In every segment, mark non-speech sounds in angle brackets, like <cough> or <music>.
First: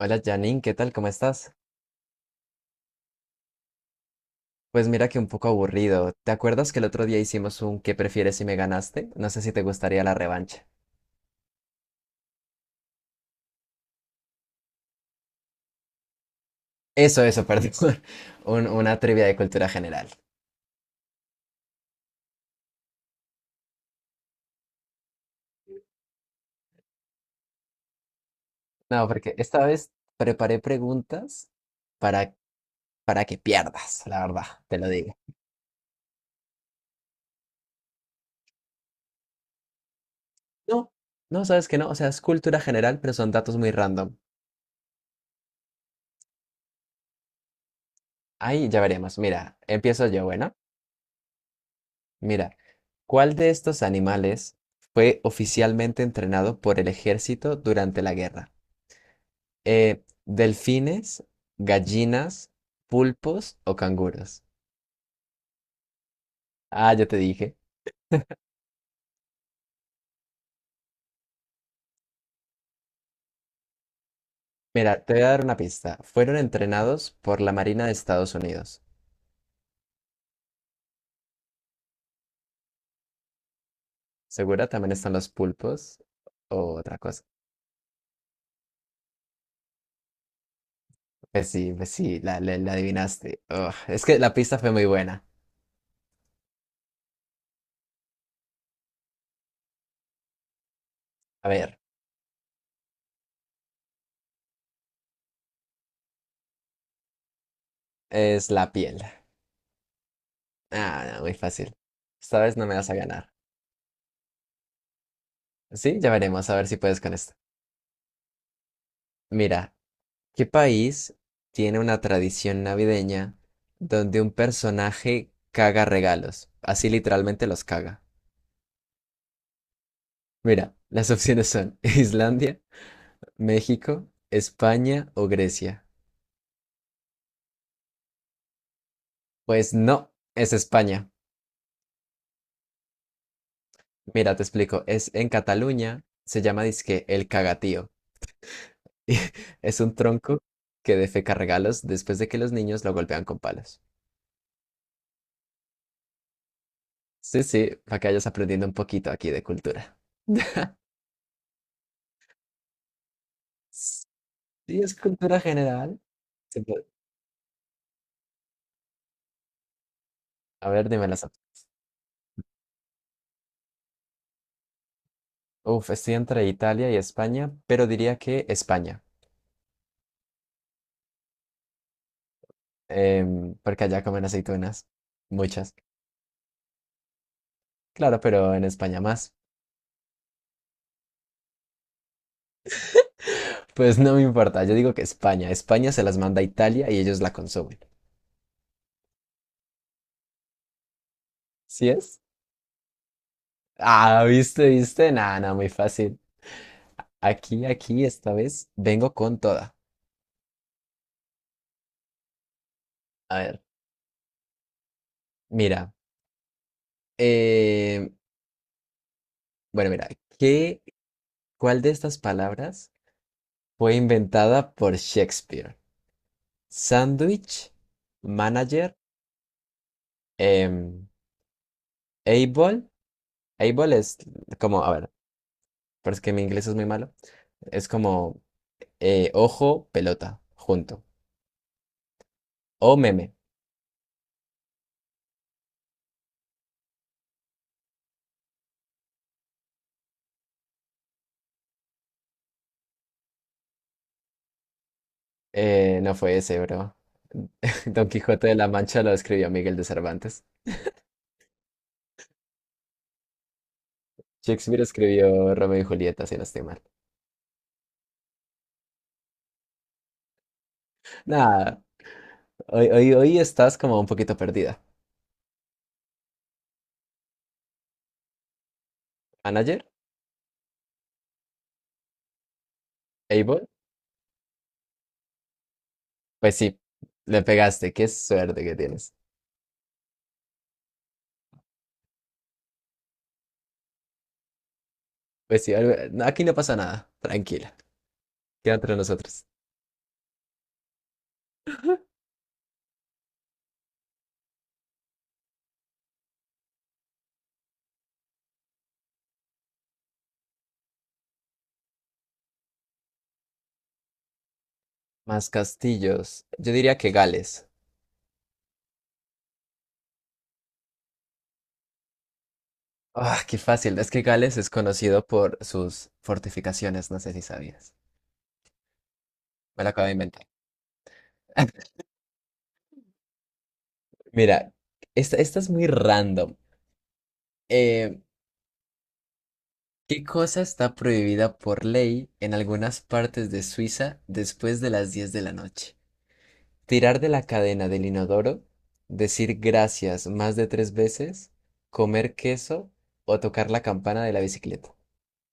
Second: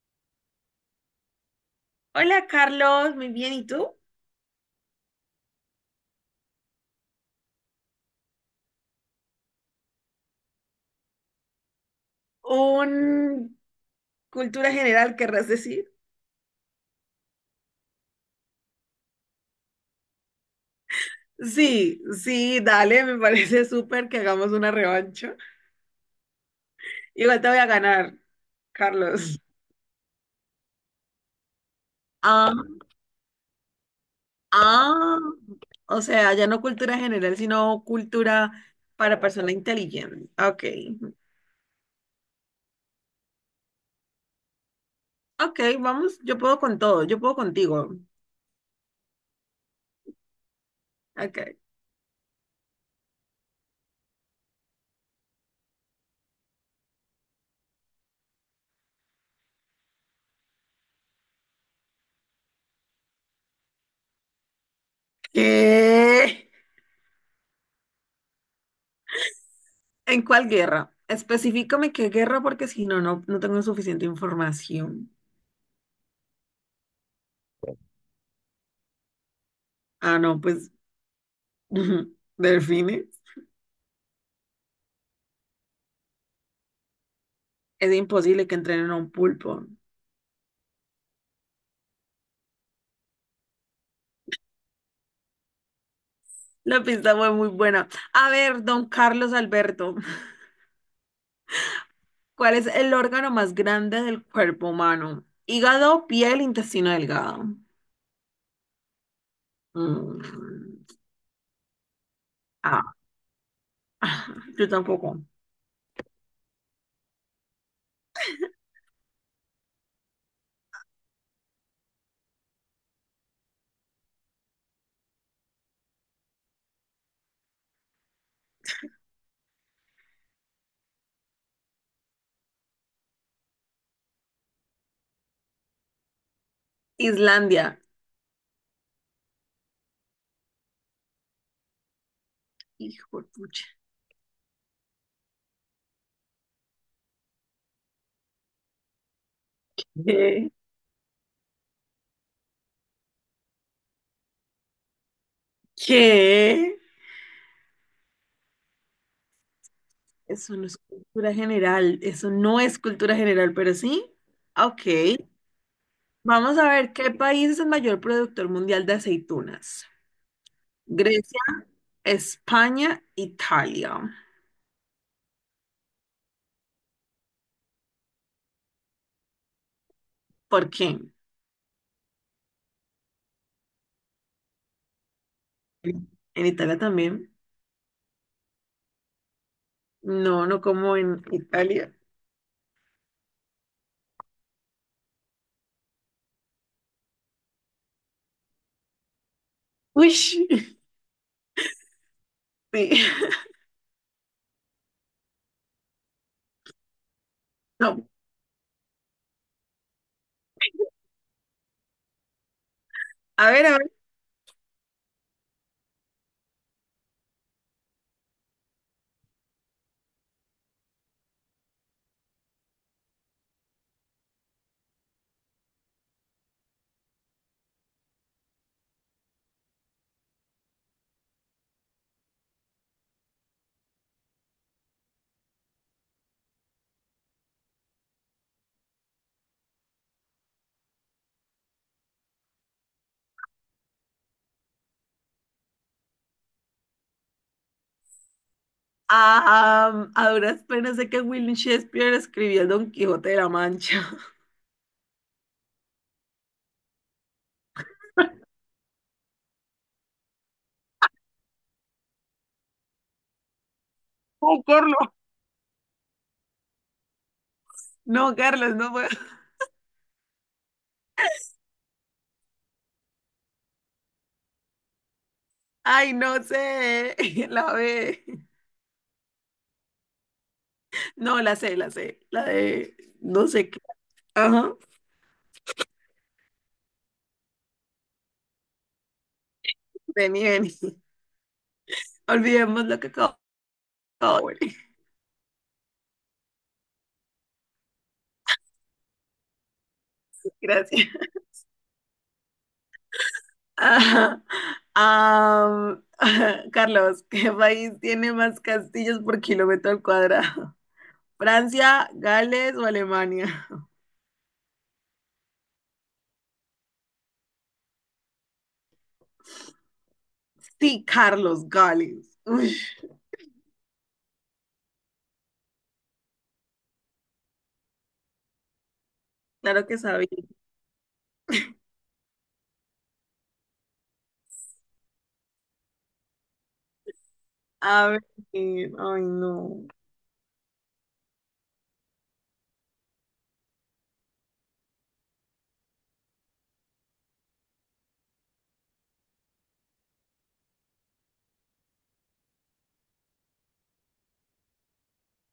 Hola Janine, ¿qué tal? ¿Cómo estás? Hola Carlos, muy bien, ¿y tú? Pues mira que un poco aburrido. ¿Te acuerdas que el otro día hicimos un ¿qué prefieres si me ganaste? No sé si te gustaría la revancha. ¿Un cultura general querrás decir? Eso, perdón. <laughs> Una trivia de cultura general. Sí, sí, dale, me parece <laughs> súper que hagamos una revancha. Igual te voy a ganar, No, porque Carlos. esta vez preparé preguntas para, Ah, para que pierdas, la verdad, te lo digo. ah, o sea, ya no cultura general, sino cultura para persona inteligente. Ok, No, no, sabes que no. O sea, es cultura general, pero son datos muy random. ok, vamos, yo puedo con todo, yo puedo contigo. Ahí ya veremos. Mira, empiezo yo, bueno. Ok. Mira, ¿cuál de estos animales fue oficialmente entrenado por el ejército durante la guerra? ¿delfines, gallinas, pulpos o canguros? ¿Qué? Ah, ya te dije. ¿En cuál guerra? Específicame qué guerra porque si no, no tengo suficiente Mira, te información. voy a dar una pista. Fueron entrenados por la Marina de Estados Unidos. Ah, no, pues <laughs> delfines. ¿Segura? También están los pulpos o otra cosa. Es imposible que entrenen a un pulpo. Pues sí, la adivinaste. Ugh, es que la pista fue muy buena. La pista fue muy buena. A ver, don Carlos Alberto, <laughs> A ver, ¿cuál es el órgano más grande del cuerpo humano? Hígado, piel, intestino delgado. es la piel. Mm, Ah, no, muy fácil. Esta vez no me vas a ah, ganar. <laughs> yo tampoco. Sí, ya veremos a ver si puedes con esto. Mira, ¿qué país tiene una tradición navideña donde un personaje caga regalos? Así literalmente los caga. Mira, las opciones son <laughs> Islandia, México, España o Grecia. Islandia. Pues no, es España. Hijo de pucha. Mira, te explico, es en Cataluña, se llama dizque el cagatío. <laughs> Y es un tronco ¿Qué? que defeca regalos después de que los niños lo golpean con palos. ¿Qué? Sí, sí, para que vayas aprendiendo un poquito aquí de cultura. Eso no es cultura general. Eso no es cultura general, pero sí. Sí, es Ok. cultura general. Vamos Se a puede- ver qué país es el mayor productor mundial de aceitunas. A ver, dime las Grecia, otras. España, Italia. Uf, estoy entre Italia y España, pero diría que España, ¿Por qué? Porque allá comen aceitunas, muchas. En Italia también. Claro, pero en España más. No, no como en Italia. Pues no me importa, yo digo que España. España se las manda a Italia y ellos la consumen. Uy, <laughs> ¿Sí es? sí. Ah, viste, viste. Nada, nada, muy fácil. Aquí, aquí, No. esta vez vengo con toda. A A ver, ver, a ver. mira. em, bueno, mira, ¿qué, cuál de estas palabras fue inventada por Shakespeare? Sandwich, manager, em, able. Able es como, a ver, pero es que mi inglés es muy malo. Es como ojo, pelota, junto. O meme. Ah, a duras penas sé que William Shakespeare escribió el Don Quijote de la Mancha. <laughs> No fue ese, bro. <laughs> Don Quijote de la Mancha lo escribió Miguel de Cervantes. Oh, Shakespeare Carlos. escribió Romeo y Julieta, si no estoy mal. No, Carlos, no puedo. Nada, hoy, hoy, hoy estás como un poquito perdida. Ay, no sé. <laughs> La B. ¿Manager? No, la sé, la sé. La de no ¿Able? sé qué. Ajá. Pues sí, le pegaste. Qué suerte que tienes. Vení, vení. Olvidemos lo que acabo de decir. Pues sí, algo- aquí no pasa nada. Tranquila. Queda entre nosotros. <laughs> Gracias. Ajá. Am, <laughs> Carlos, ¿qué país tiene más castillos por kilómetro al cuadrado? ¿Francia, Gales o Alemania? <laughs> Más castillos. Yo diría que Gales. Sí, Carlos, Gales. Uy, Ah, qué fácil. Es que Gales es conocido por sus fortificaciones. No sé si sabías. Me claro lo que acabo de sabía. inventar. <laughs> Mira, esta es muy random. A Eh, ver, ay, no. ¿qué cosa está prohibida por ley en algunas partes de Suiza después de las 10 de la noche? Tirar de la cadena del inodoro, decir gracias más de tres veces, comer queso o tocar la campana de la bicicleta.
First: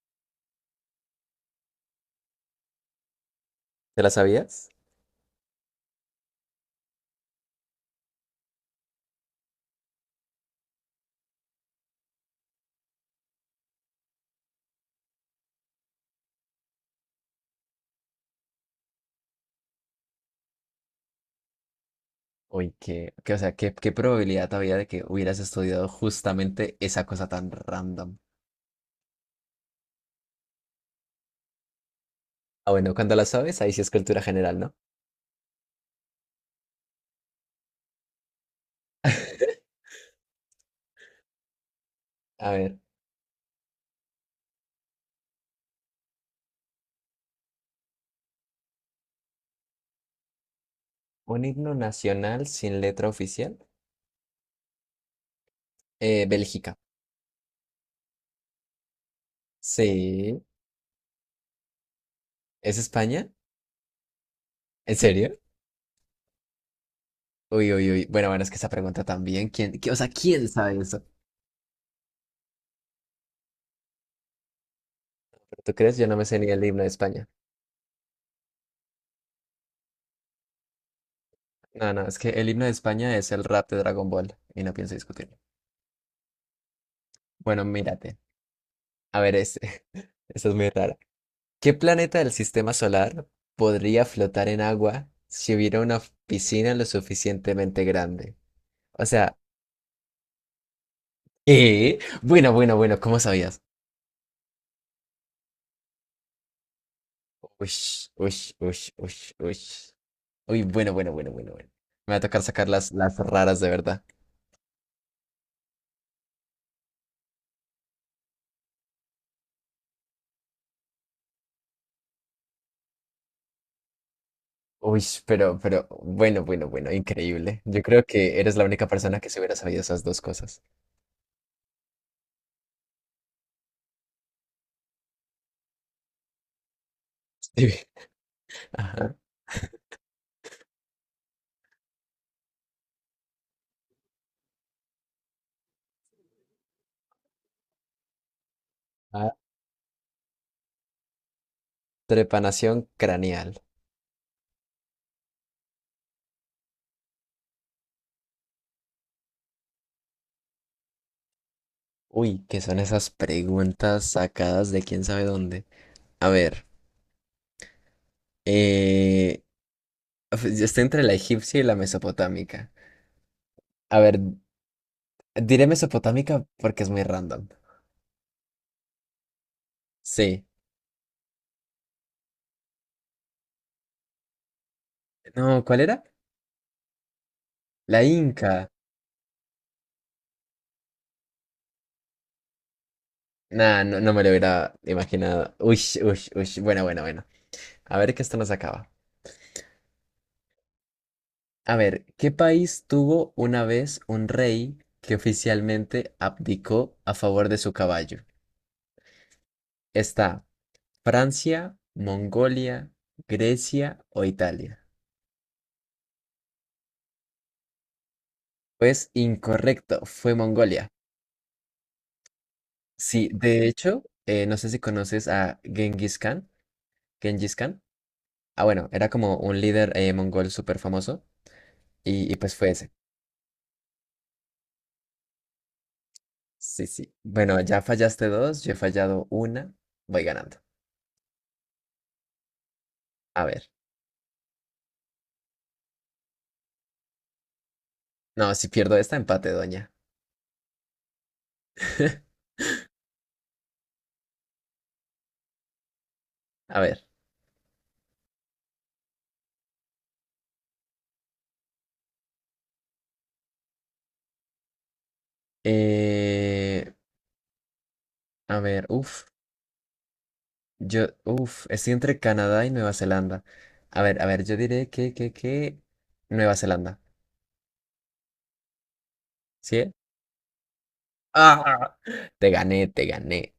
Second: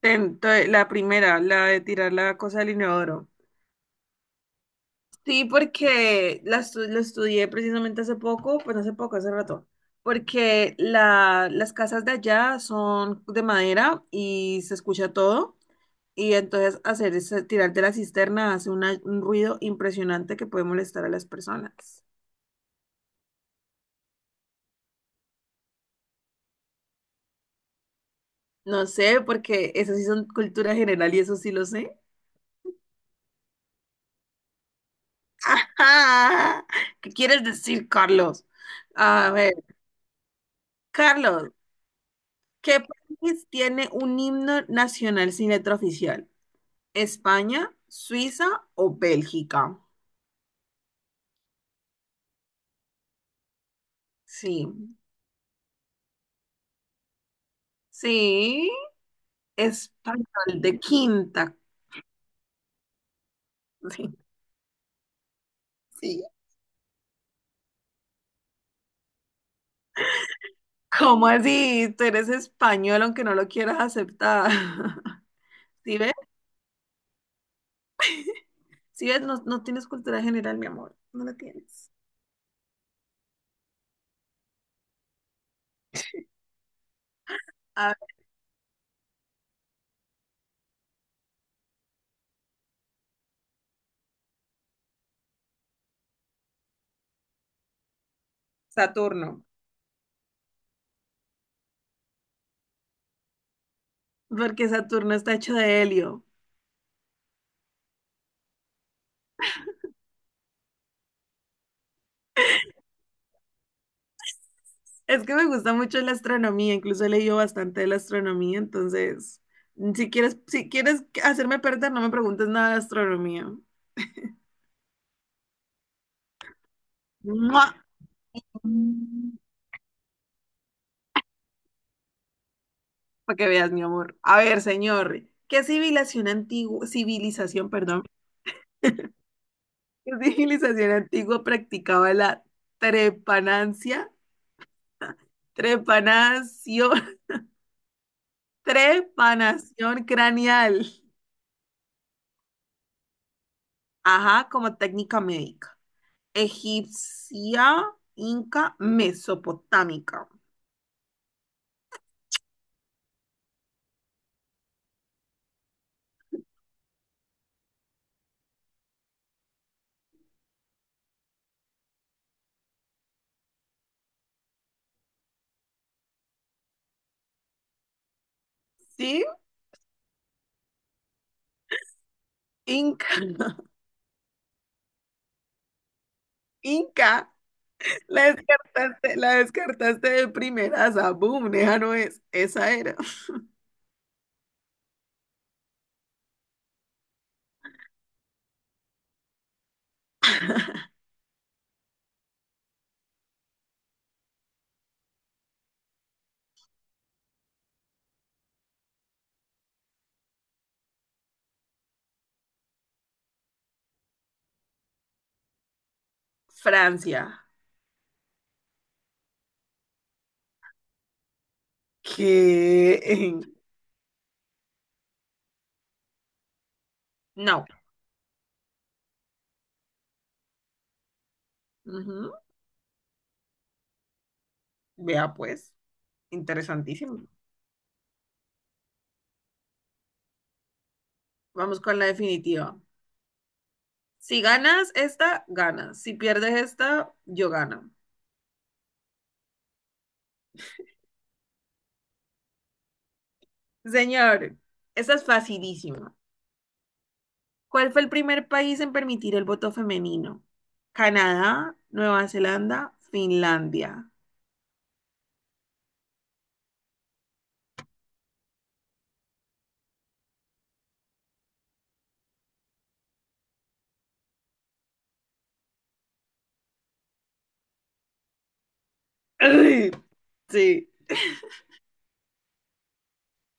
La primera, la de tirar la cosa del inodoro. ¿Te la sabías? Sí, porque lo estudié precisamente hace poco, pues hace poco, hace rato, porque las casas de allá son de madera y se escucha todo, y entonces hacer ese, tirar de la cisterna hace un ruido impresionante que puede molestar a las personas. Uy, o sea, qué probabilidad había de que hubieras estudiado justamente esa cosa tan random. No sé, porque eso sí son cultura general y eso sí lo sé. Ah, bueno, cuando la sabes, ahí sí es cultura general, ¿no? <laughs> ¿Qué quieres decir, Carlos? A ver, Carlos, A ver, ¿qué país tiene un himno nacional sin letra oficial? España, Suiza o Bélgica. un himno nacional sin letra oficial. Sí, Bélgica. sí, Sí. español de quinta. ¿Es España? Sí. ¿En serio? Sí. Uy, uy, uy. Bueno, bueno, es que esa pregunta también, o sea, ¿quién sabe eso? ¿Cómo así? Tú eres español aunque no lo quieras aceptar. <laughs> ¿Tú crees? ¿Sí Yo ves? no me sé ni el himno de España. ¿Sí ves? No, no tienes cultura general, mi amor. No la tienes. No, no, es que el himno de España es el rap de Dragon Ball y no pienso discutirlo. Bueno, A ver, mírate. A ver, este. <laughs> Esta es muy rara. ¿Qué planeta del sistema solar podría flotar en agua si hubiera una piscina lo suficientemente grande? O Saturno. sea, ¿eh? Bueno, bueno, bueno, ¿cómo sabías? Porque Saturno está hecho de helio. Ush, uy, uy, uy, uy. Uy, bueno, bueno, bueno, bueno, bueno. Me va a tocar sacar las raras de verdad. Es que me gusta mucho la astronomía, incluso he leído bastante de la astronomía, entonces, si quieres hacerme perder, no me preguntes nada de astronomía. Uy, pero, bueno, bueno, bueno, increíble. ¡Mua! Yo creo que eres la única persona que se hubiera sabido esas dos cosas. <laughs> Para que veas, mi amor. A ver, señor, ¿qué civilización antigua, civilización, Sí. perdón, Ajá. qué civilización antigua practicaba la trepanancia, trepanación, <laughs> Ah, trepanación craneal? trepanación craneal. Ajá, como técnica médica. Egipcia, inca, mesopotámica. Uy, ¿qué son esas preguntas sacadas de quién sabe dónde? A ver, eh, yo estoy entre la egipcia y la mesopotámica. A ver, diré mesopotámica porque es muy random. ¿Sí? Sí. Inca, <laughs> No, ¿cuál era? inca. La inca. La descartaste de primeras. Ah, boom, esa no es. Esa era. Nah, no, no me lo hubiera imaginado. Uy, uy, uy. Bueno, bueno, bueno. A ver que esto nos acaba. A ver, ¿qué país tuvo una vez un rey que oficialmente abdicó a favor de su caballo? ¿Está Francia, Mongolia, Grecia o Italia? Francia, Pues incorrecto, fue Mongolia. que Sí, de hecho, no sé si conoces a Genghis Khan. Genghis <laughs> no. Khan. Ah, bueno, era como un líder mongol súper famoso y, Ujú. y pues fue ese. Vea pues, Sí, sí. interesantísimo. Bueno, ya fallaste dos, yo he fallado una, voy ganando. Vamos con la definitiva. A ver. Si ganas esta, ganas. Si pierdes esta, yo gano. No, si pierdo esta, empate, doña. <laughs> Señor, esta es facilísima. A ver. ¿Cuál fue el primer país en permitir el voto femenino? Canadá, Nueva Zelanda, Finlandia. eh, a ver, uff. Yo, estoy entre Canadá y Nueva Zelanda. A ver, yo diré que Nueva Zelanda. <laughs> Ay, ¿Sí? sí. ¡Ah! Te gané, te gané.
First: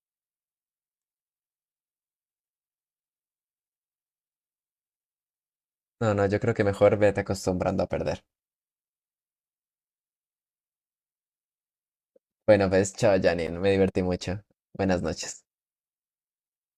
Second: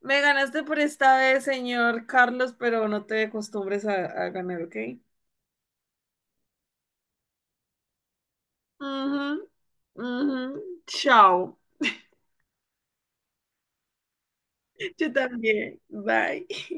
Me ganaste por esta vez, señor Carlos, pero no te acostumbres a ganar, ¿ok? No, no, yo creo que mejor vete acostumbrando a perder. Ujú, ujú. Chao. Bueno, pues, chao, Janine. Me divertí mucho. Buenas Yo noches. también. Bye.